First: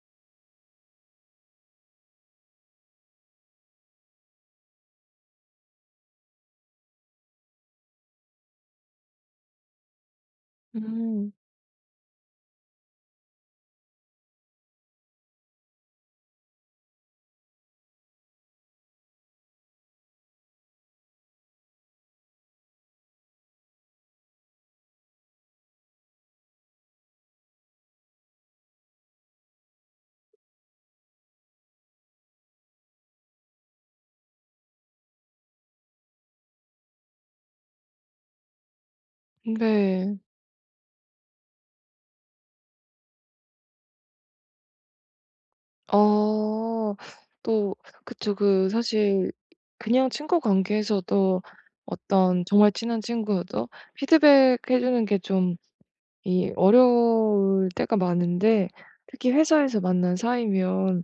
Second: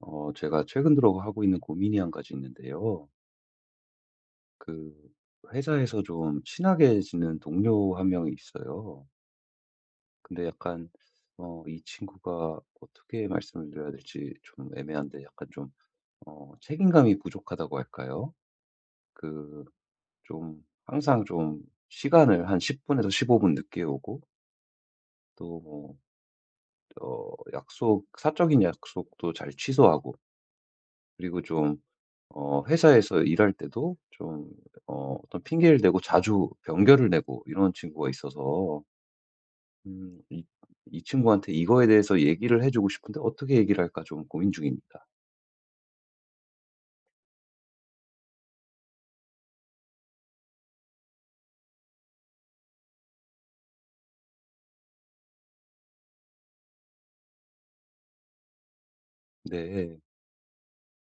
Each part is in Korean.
제가 최근 들어 하고 있는 고민이 한 가지 있는데요. 그, 회사에서 좀 친하게 지낸 동료 한 명이 있어요. 근데 약간, 음. 이 친구가 어떻게 말씀을 드려야 될지 좀 애매한데, 약간 좀, 책임감이 부족하다고 할까요? 그, 항상 좀, 시간을 한 10분에서 15분 늦게 오고, 또 뭐, 약속, 사적인 약속도 잘 취소하고, 그리고 좀, 회사에서 일할 때도 좀 어떤 핑계를 대고 자주 변결을 내고 이런 친구가 있어서 네. 음 이 이 친구한테 이거에 대해서 얘기를 해 주고 싶은데 어떻게 얘기를 할까 좀 고민 중입니다. 어. 또 그쵸. 그 사실 그냥 친구 관계에서도 어떤 정말 친한 친구여도 피드백해 주는 게 좀 이 어려울 때가 많은데 특히 회사에서 네. 만난 사이면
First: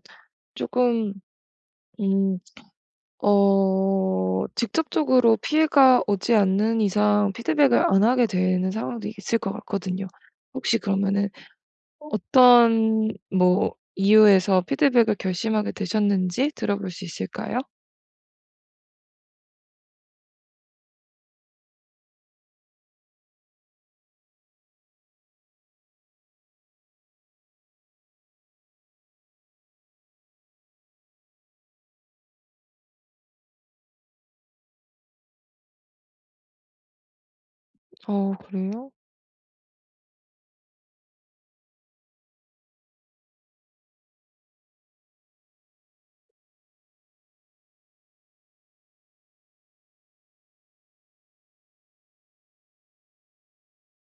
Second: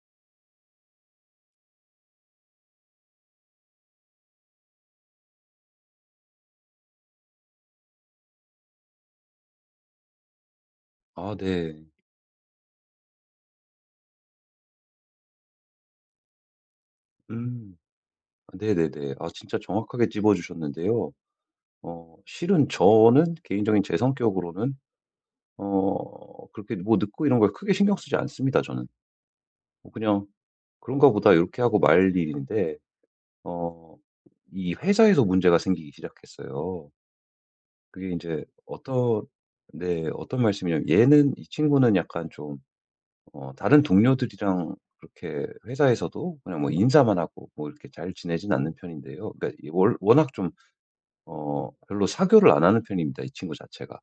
조금 음 직접적으로 피해가 오지 않는 이상 피드백을 안 하게 되는 상황도 있을 것 같거든요. 혹시 그러면은 아 네. 어떤 뭐 이유에서 피드백을 결심하게 되셨는지 들어볼 수 있을까요? 음. 네네네. 아 진짜 정확하게 집어 주셨는데요. 실은 저는 개인적인 제 성격으로는 그렇게 뭐 늦고 이런 걸 크게 신경 쓰지 않습니다, 저는. 뭐 그냥 '그런가 보다.' 이렇게 하고 말 일인데 어 이 회사에서 문제가 생기기 시작했어요. 그게 이어 제 그래요? 어떤, 네, 어떤 말씀이냐면 얘는 이 친구는 약간 좀 다른 동료들이랑 그렇게 회사에서도 그냥 뭐 인사만 하고 뭐 이렇게 잘 지내진 않는 편인데요. 그러니까 이 월 워낙 좀 별로 사교를 안 하는 편입니다, 이 친구 자체가.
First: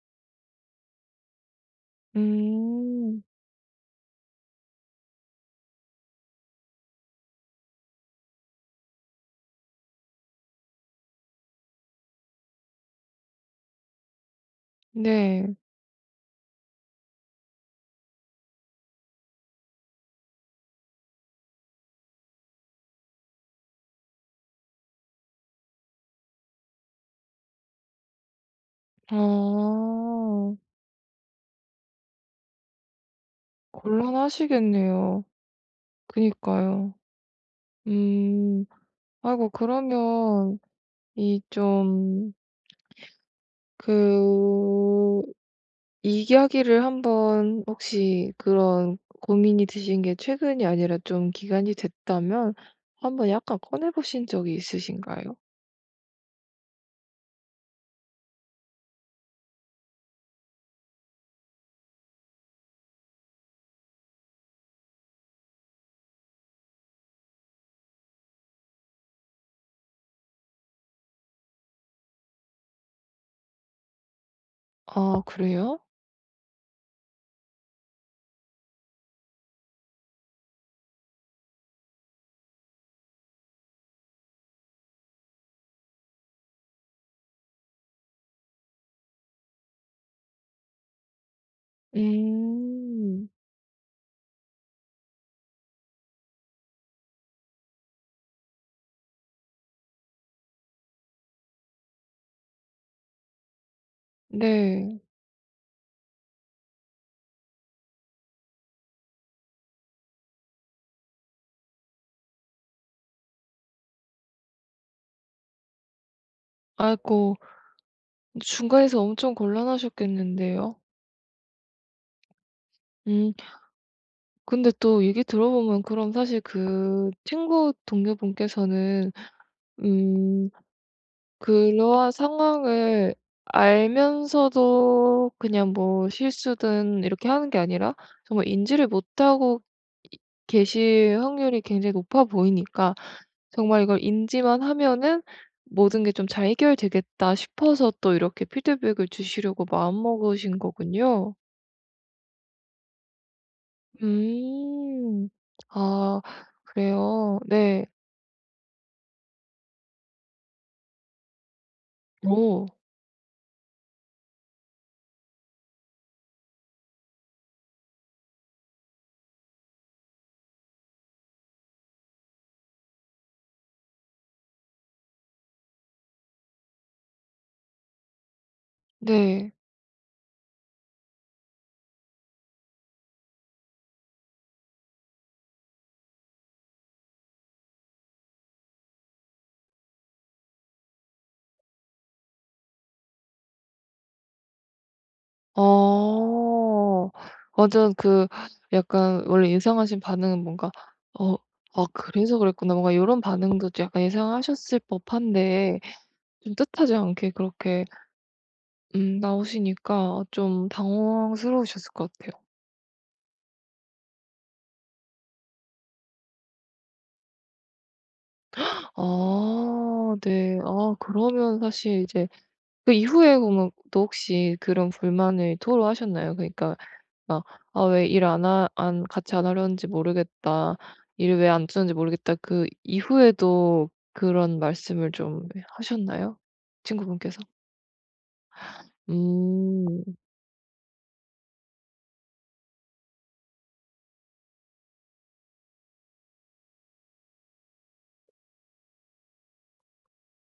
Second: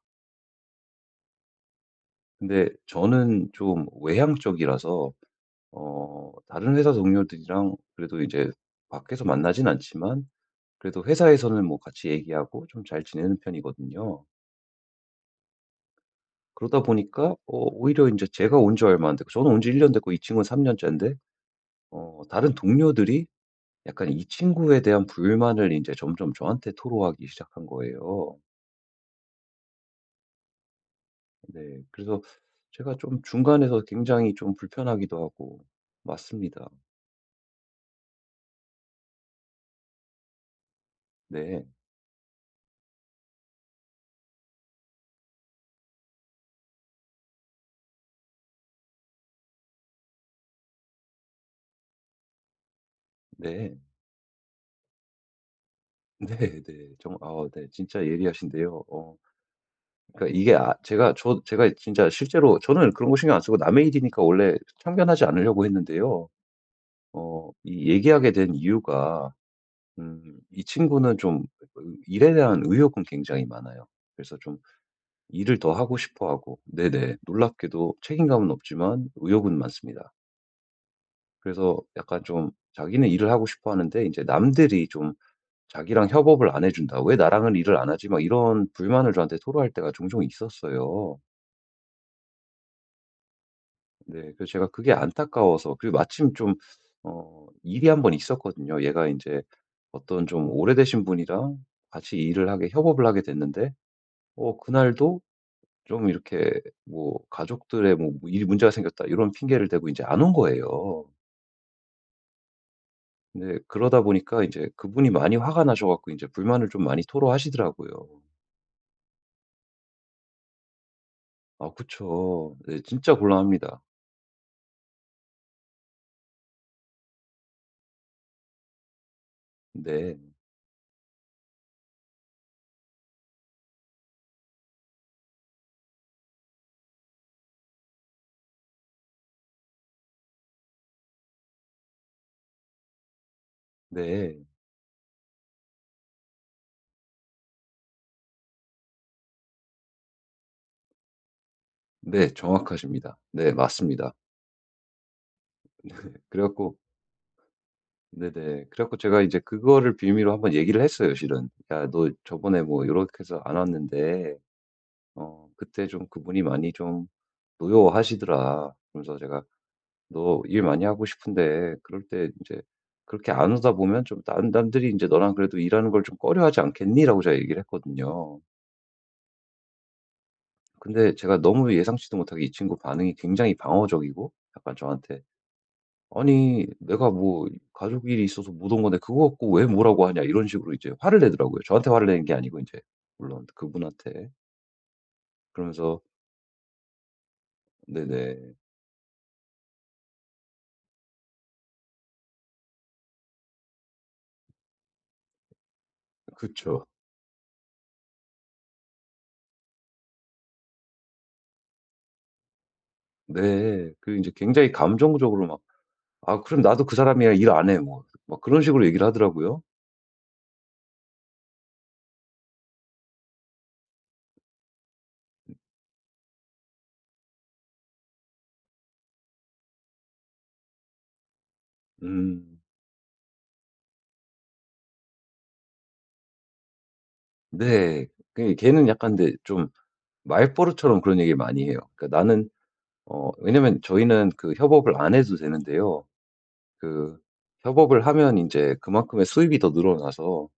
근데 음. 저는 좀 외향적이라서 다른 회사 동료들이랑 그래도 이제 밖에서 만나진 않지만 그래도 회사에서는 뭐 같이 얘기하고 좀 잘 지내는 편이거든요. 네. 그러다 보니까 오히려 이제 제가 온 지 얼마 안 됐고, 저는 온 지 1년 됐고 이 친구는 3 년째인데 다른 동료들이 약간 이 친구에 대한 불만을 이제 점점 저한테 토로하기 시작한 거예요. 아. 네. 그래서 제가 좀 중간에서 굉장히 좀 불편하기도 곤란하시겠네요. 하고 맞습니다. 그니까요. 음. 아이고 그러면 이 네. 좀 그 이야기를 한번 혹시 그런 고민이 드신 게 최근이 아니라 좀 기간이 됐다면 한번 약간 네. 꺼내 보신 적이 있으신가요? 네네. 정 아 네. 진짜 예리하신데요. 그러니까 이게, 아 제가 제가 진짜 실제로 저는 그런 거 신경 안 쓰고 남의 일이니까 원래 참견하지 않으려고 했는데요. 이 얘기하게 된 이유가, 이 친구는 좀 일에 대한 의욕은 굉장히 많아요. 그래서 좀 아 일을 더 그래요? 하고 싶어 하고, 네네. 놀랍게도 책임감은 없지만 의욕은 많습니다. 그래서 약간 좀 자기는 일을 하고 싶어 하는데 이제 남들이 좀 자기랑 협업을 안 해 준다. "왜 나랑은 일을 안 하지?" 막 이런 불만을 저한테 토로할 때가 종종 있었어요. 음. 네. 그래서 제가 그게 안타까워서, 그리고 마침 좀 일이 한번 있었거든요. 얘가 이제 어떤 좀 오래되신 분이랑 같이 일을 하게, 협업을 하게 됐는데 네. 그날도 좀 이렇게 뭐 가족들의 뭐 "일 문제가 생겼다." 이런 핑계를 대고 이제 안 온 거예요. 근데 그러다 보니까 이제 그분이 많이 화가 나셔 갖고 이제 불만을 좀 많이 아이고 토로하시더라고요. 중간에서 엄청 곤란하셨겠는데요. 아 그쵸. 네. 진짜 음 곤란합니다. 근데 또 얘기 들어보면 그럼 사실 그 친구 동료분께서는 네. 음 그러한 상황을 알면서도 그냥 뭐 실수든 이렇게 하는 게 아니라 정말 인지를 못하고 이 계실 확률이 굉장히 높아 보이니까 정말 이걸 네. 인지만 하면은 '모든 게 좀 잘 해결되겠다.' 싶어서 또 이렇게 피드백을 주시려고 마음먹으신 거군요. 네. 정확하십니다. 네. 맞습니다. 음. 아 그래 갖고 그래요? 네. 네네. 그래 갖고 제가 이제 그거를 빌미로 한번 얘기를 했어요, 실은. "야 너 저번에 오. 뭐 요렇게 해서 안 왔는데 그때 좀 그분이 많이 좀 노여워하시더라." 그러면서 제가 "너 일 많이 하고 싶은데 그럴 때 이제 그렇게 안 오다 보면 좀 남 남들이 이제 너랑 그래도 일하는 걸 좀 꺼려하지 않겠니?"라고 제가 얘기를 했거든요. 네. 근데 제가 너무 예상치도 못하게 이 친구 반응이 굉장히 방어적이고 약간 저한테 아니 "내가 뭐 가족 일이 있어서 못 온 건데 그거 갖고 왜 뭐라고 하냐." 이런 식으로 이제 화를 내더라고요. 저한테 화를 내는 게 아니고 이제 물론 그분한테. 그러면서 어. 완전 그 네네. 약간 원래 예상하신 반응은 뭔가 '어 아 그래서 그랬구나.' 뭔가 요런 반응도 좀 약간 예상하셨을 법한데 좀 그쵸. 뜻하지 않게 그렇게 나오시니까 좀 당황스러우셨을 것 같아요. 네. 그 이제 굉장히 감정적으로 막 "아 그럼 나도 그 사람이랑 일 안 해." 뭐 막 그런 식으로 얘기를 하더라고요. 아 네. 아 그러면 사실 이제 그 이후에 그러면 또 혹시 그런 불만을 토로하셨나요? 그러니까 막 "아 왜 일 안 하 안 같이 안 하려는지 모르겠다. 일을 왜 안 주는지 모르겠다." 음. 그 이후에도 그런 말씀을 좀 하셨나요? 친구분께서? 네. 걔는 약간 근데 좀 음. 말버릇처럼 그런 얘기를 많이 해요. 그러니까 나는, 왜냐면 저희는 그 협업을 안 해도 되는데요. 그 협업을 하면 이제 그만큼의 수입이 더 늘어나서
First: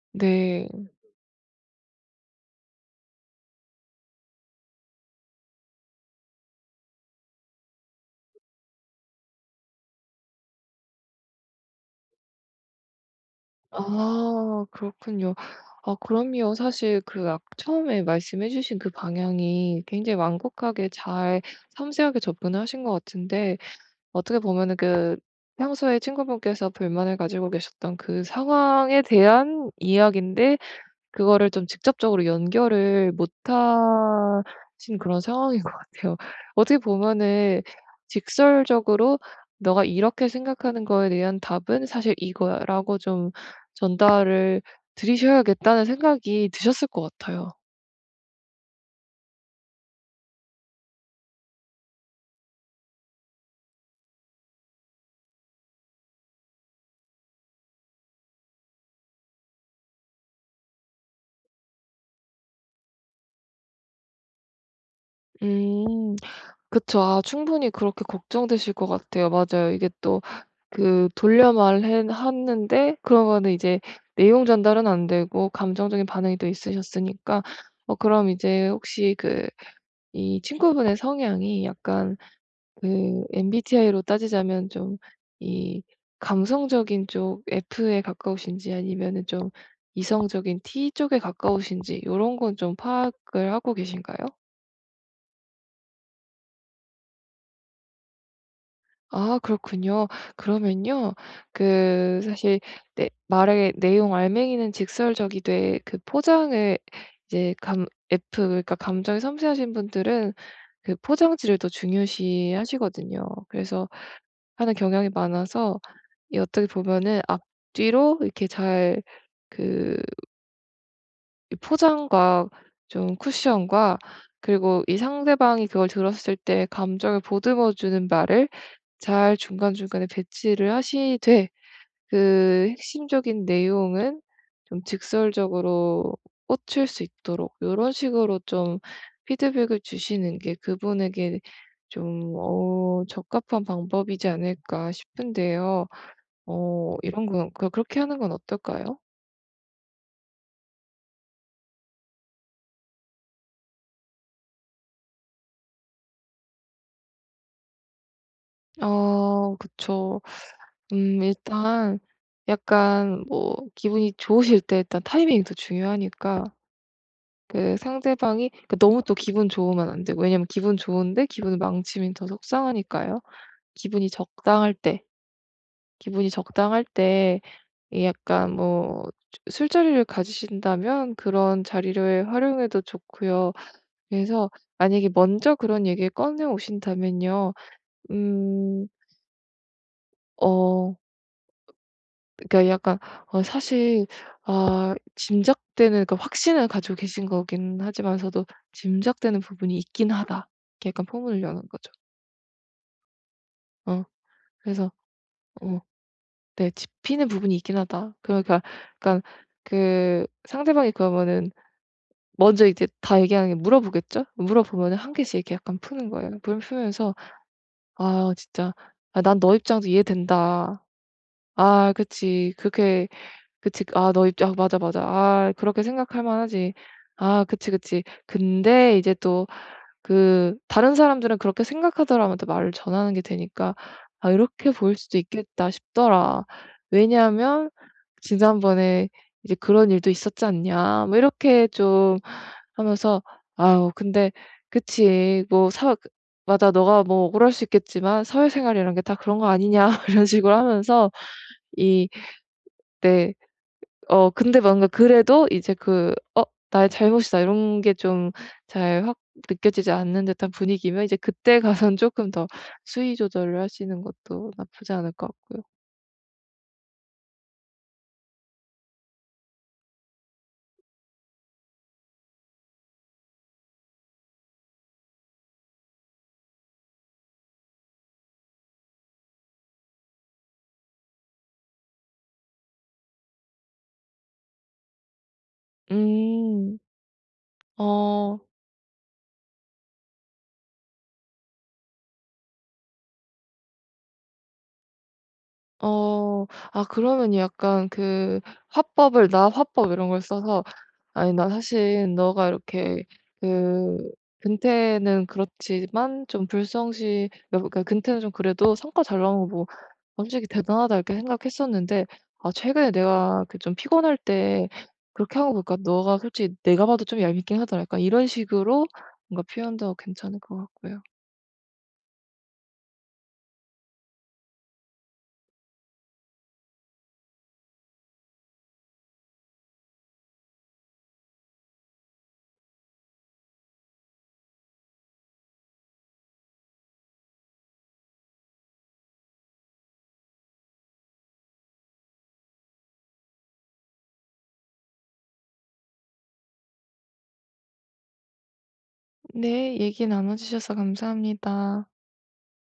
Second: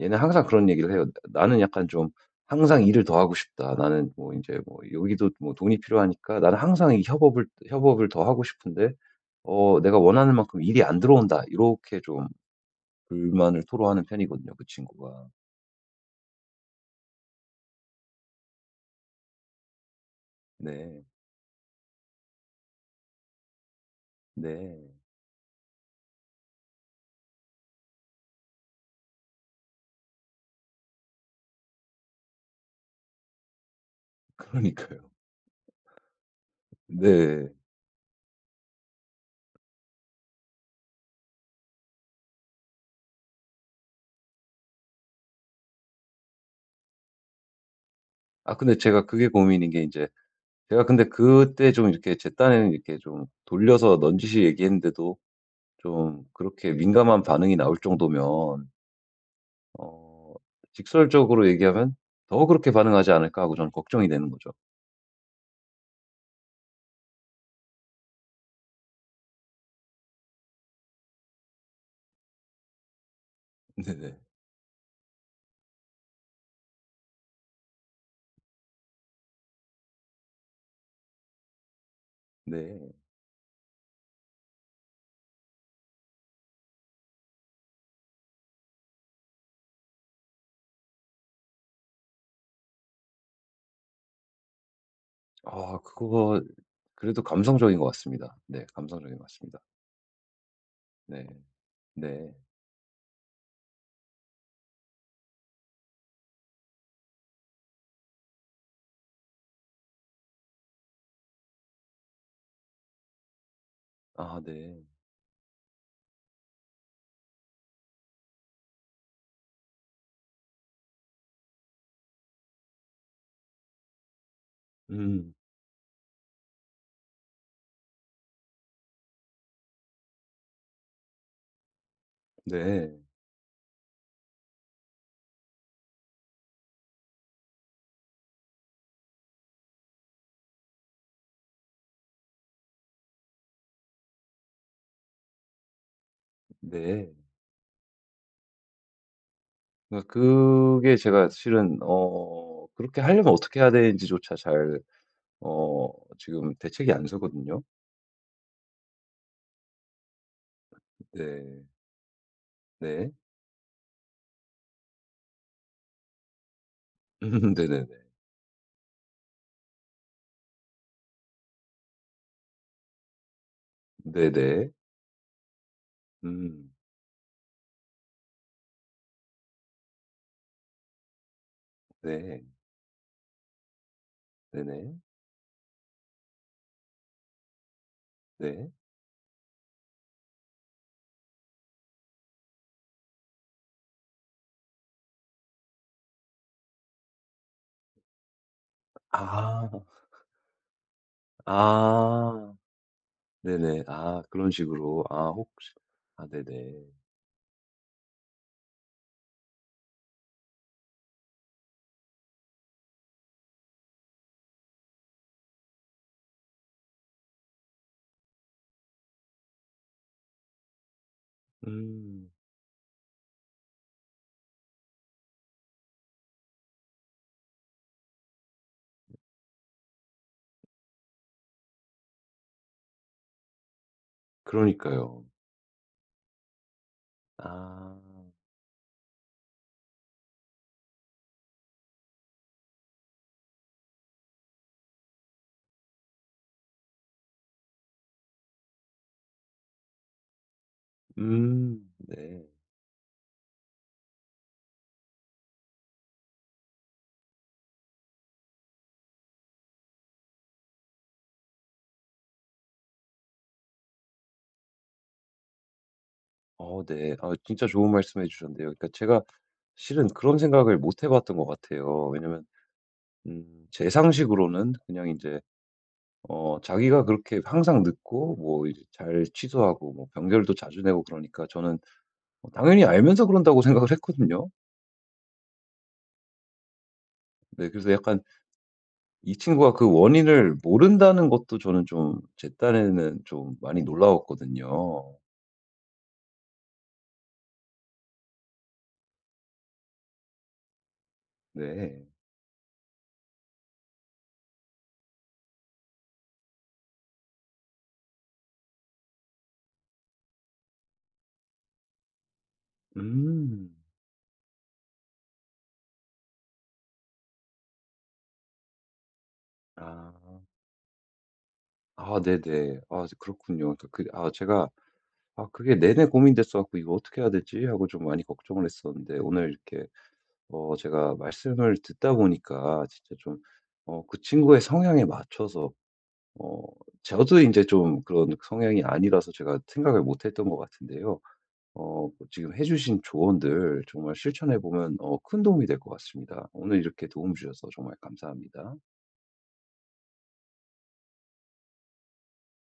얘는 항상 그런 네. 얘기를 해요. 나는 약간 좀 항상 일을 더 하고 싶다. 나는 뭐 이제 뭐 여기도 뭐 돈이 필요하니까 나는 항상 이 협업을 더 하고 싶은데 내가 원하는 만큼 일이 안 들어온다. 이렇게 좀 불만을 토로하는 편이거든요, 그 아 친구가. 그렇군요. 아 그럼요. 사실 그 아 처음에 말씀해 주신 그 방향이 굉장히 완곡하게 네. 잘 섬세하게 접근을 하신 것 같은데 어떻게 보면은 네. 그 평소에 친구분께서 불만을 가지고 계셨던 그 상황에 대한 이야기인데 그거를 좀 직접적으로 연결을 못 하신 그러니까요. 그런 상황인 것 같아요. 어떻게 네. 보면은 직설적으로 "너가 이렇게 생각하는 거에 대한 답은 사실 이거야."라고 좀 전달을 드리셔야겠다는 생각이 드셨을 것 같아요. 아 근데 제가 그게 고민인 게 이제 제가 근데 그때 좀 이렇게 제 딴에는 이렇게 좀 돌려서 넌지시 얘기했는데도 좀 그렇게 민감한 반응이 나올 정도면 어 직설적으로 얘기하면 '더 그렇게 반응하지 않을까.' 하고 저는 걱정이 되는 거죠. 음. 그쵸. 아 충분히 그렇게 걱정되실 것 같아요. 맞아요. 이게 또 그 돌려 말해 하는데 그러면은 이제 네네. 내용 전달은 안 되고 감정적인 반응이 또 있으셨으니까 그럼 이제 혹시 그 이 친구분의 성향이 약간 네. 그 MBTI로 따지자면 좀 이 감성적인 쪽 F에 가까우신지 아니면은 좀 이성적인 T 쪽에 가까우신지 요런 건 좀 파악을 하고 계신가요? 아 그거, 그래도 감성적인 것 같습니다. 네. 감성적인 것 아 같습니다. 그렇군요. 그러면요. 네. 그 네. 사실 내 말의 내용 알맹이는 직설적이 돼 그 포장을 이제 감 F 그러니까 감정이 섬세하신 분들은 그 포장지를 더 중요시하시거든요. 그래서 아 하는 네. 경향이 많아서 이 어떻게 보면은 앞뒤로 이렇게 잘 그 이 포장과 좀 쿠션과 그리고 이 음. 상대방이 그걸 들었을 때 감정을 보듬어 주는 말을 잘 중간중간에 배치를 하시되 그 네. 핵심적인 내용은 좀 직설적으로 꽂힐 수 있도록 요런 식으로 좀 피드백을 주시는 게 그분에게 좀 적합한 방법이지 않을까 싶은데요. 네. 이런 건 그 그렇게 하는 건 어떨까요? 그러니까 그게 제가 실은 그렇게 하려면 어떻게 해야 되는지조차 잘, 어 지금 대책이 안 서거든요. 어 그쵸. 네. 일단 네. 약간 뭐 기분이 좋으실 때 일단 타이밍도 중요하니까 그 네네네. 상대방이 그 너무 또 기분 좋으면 안 되고 왜냐면 기분 좋은데 기분을 망치면 더 속상하니까요. 기분이 네네. 적당할 때 기분이 음. 적당할 때 이 약간 뭐 술자리를 가지신다면 그런 자리를 네. 활용해도 좋고요. 그래서 네네. 만약에 먼저 그런 얘기를 꺼내 오신다면요. 네. 음어 그러니까 약간 사실 짐작되는 그 확신을 가지고 계신 거긴 하지만서도 짐작되는 아. 부분이 있긴 하다. 이렇게 약간 포문을 여는 거죠. 아. 네네. 어 아 그런 그래서 식으로. 아 혹시 어 아 네 네네. 짚히는 부분이 있긴 하다. 그러니까 약간 그 상대방이 그러면은 먼저 이제 다 얘기하는 게 물어보겠죠? 물어보면은 한 개씩 이렇게 약간 푸는 거예요. 푸 푸면서 "아 진짜 아 난 너 입장도 이해된다. 아 음. 그치. 그렇게 그치. 그, 아너 입장 아, 맞아, 맞아. 아 그렇게 생각할 만하지. 아 그치, 그치. 근데 이제 또 그 다른 사람들은 그렇게 생각하더라면 또 말을 전하는 게 되니까 '아 이렇게 보일 수도 그러니까요. 있겠다.' 싶더라. 왜냐하면 아. 지난번에 이제 "그런 일도 있었지 않냐." 뭐 이렇게 좀 하면서 아우 근데 그치. 뭐 사 그 맞아. 너가 뭐 억울할 수 있겠지만 "사회생활이란 게 다 그런 거 아니냐." 이런 식으로 하면서 음. 이 네. 네. 근데 뭔가 그래도 이제 그 '어 나의 잘못이다.' 이런 게 좀 잘 확 느껴지지 않는 듯한 분위기면 이제 그때 가서는 쪼끔 더 수위 조절을 하시는 것도 나쁘지 않을 것 같고요. 어 네. 아 진짜 좋은 말씀 해 주셨는데요. 그러니까 제가 실은 그런 생각을 못 해 봤던 것 같아요. 왜냐면 제 상식으로는 그냥 이제 자기가 그렇게 항상 늦고 뭐 이제 잘 취소하고 뭐 병결도 자주 내고 그러니까 저는 뭐 당연히 알면서 그런다고 생각을 했거든요. 음. 네. 그래서 약간 어. 이 친구가 그 원인을 모른다는 것도 저는 좀 제 딴에는 좀 많이 놀라웠거든요. 어. 아 그러면 약간 그 화법을 나 화법 이런 걸 써서 "아니 나 네. 사실 너가 이렇게 그 근태는 그렇지만 좀 불성실" 여 그러니까 근태는 좀 그래도 성과 잘 나온 거뭐 솔직히 '대단하다.' 이렇게 생각했었는데 아 최근에 내가 그 음. 좀 피곤할 때 그렇게 한 거 보니까 너가 솔직히 내가 봐도 좀 얄밉긴 하더라. 약간 이런 식으로 뭔가 표현도 아. 괜찮을 것 같고요. 아 네네. 아 그렇군요. 그러니까 그 아 제가 '아 그게 내내 고민됐어 갖고 이거 어떻게 해야 되지?' 하고 좀 많이 걱정을 했었는데 오늘 이렇게 제가 말씀을 듣다 보니까 진짜 좀 그 친구의 성향에 맞춰서 어 저도 인제 좀 그런 성향이 아니라서 제가 생각을 못 했던 것 같은데요. 뭐 지금 해주신 조언들 정말 실천해 보면, 큰 도움이 될 것 같습니다. 오늘 이렇게 도움 주셔서 정말 감사합니다. 네. 얘기 나눠 주셔서 감사합니다.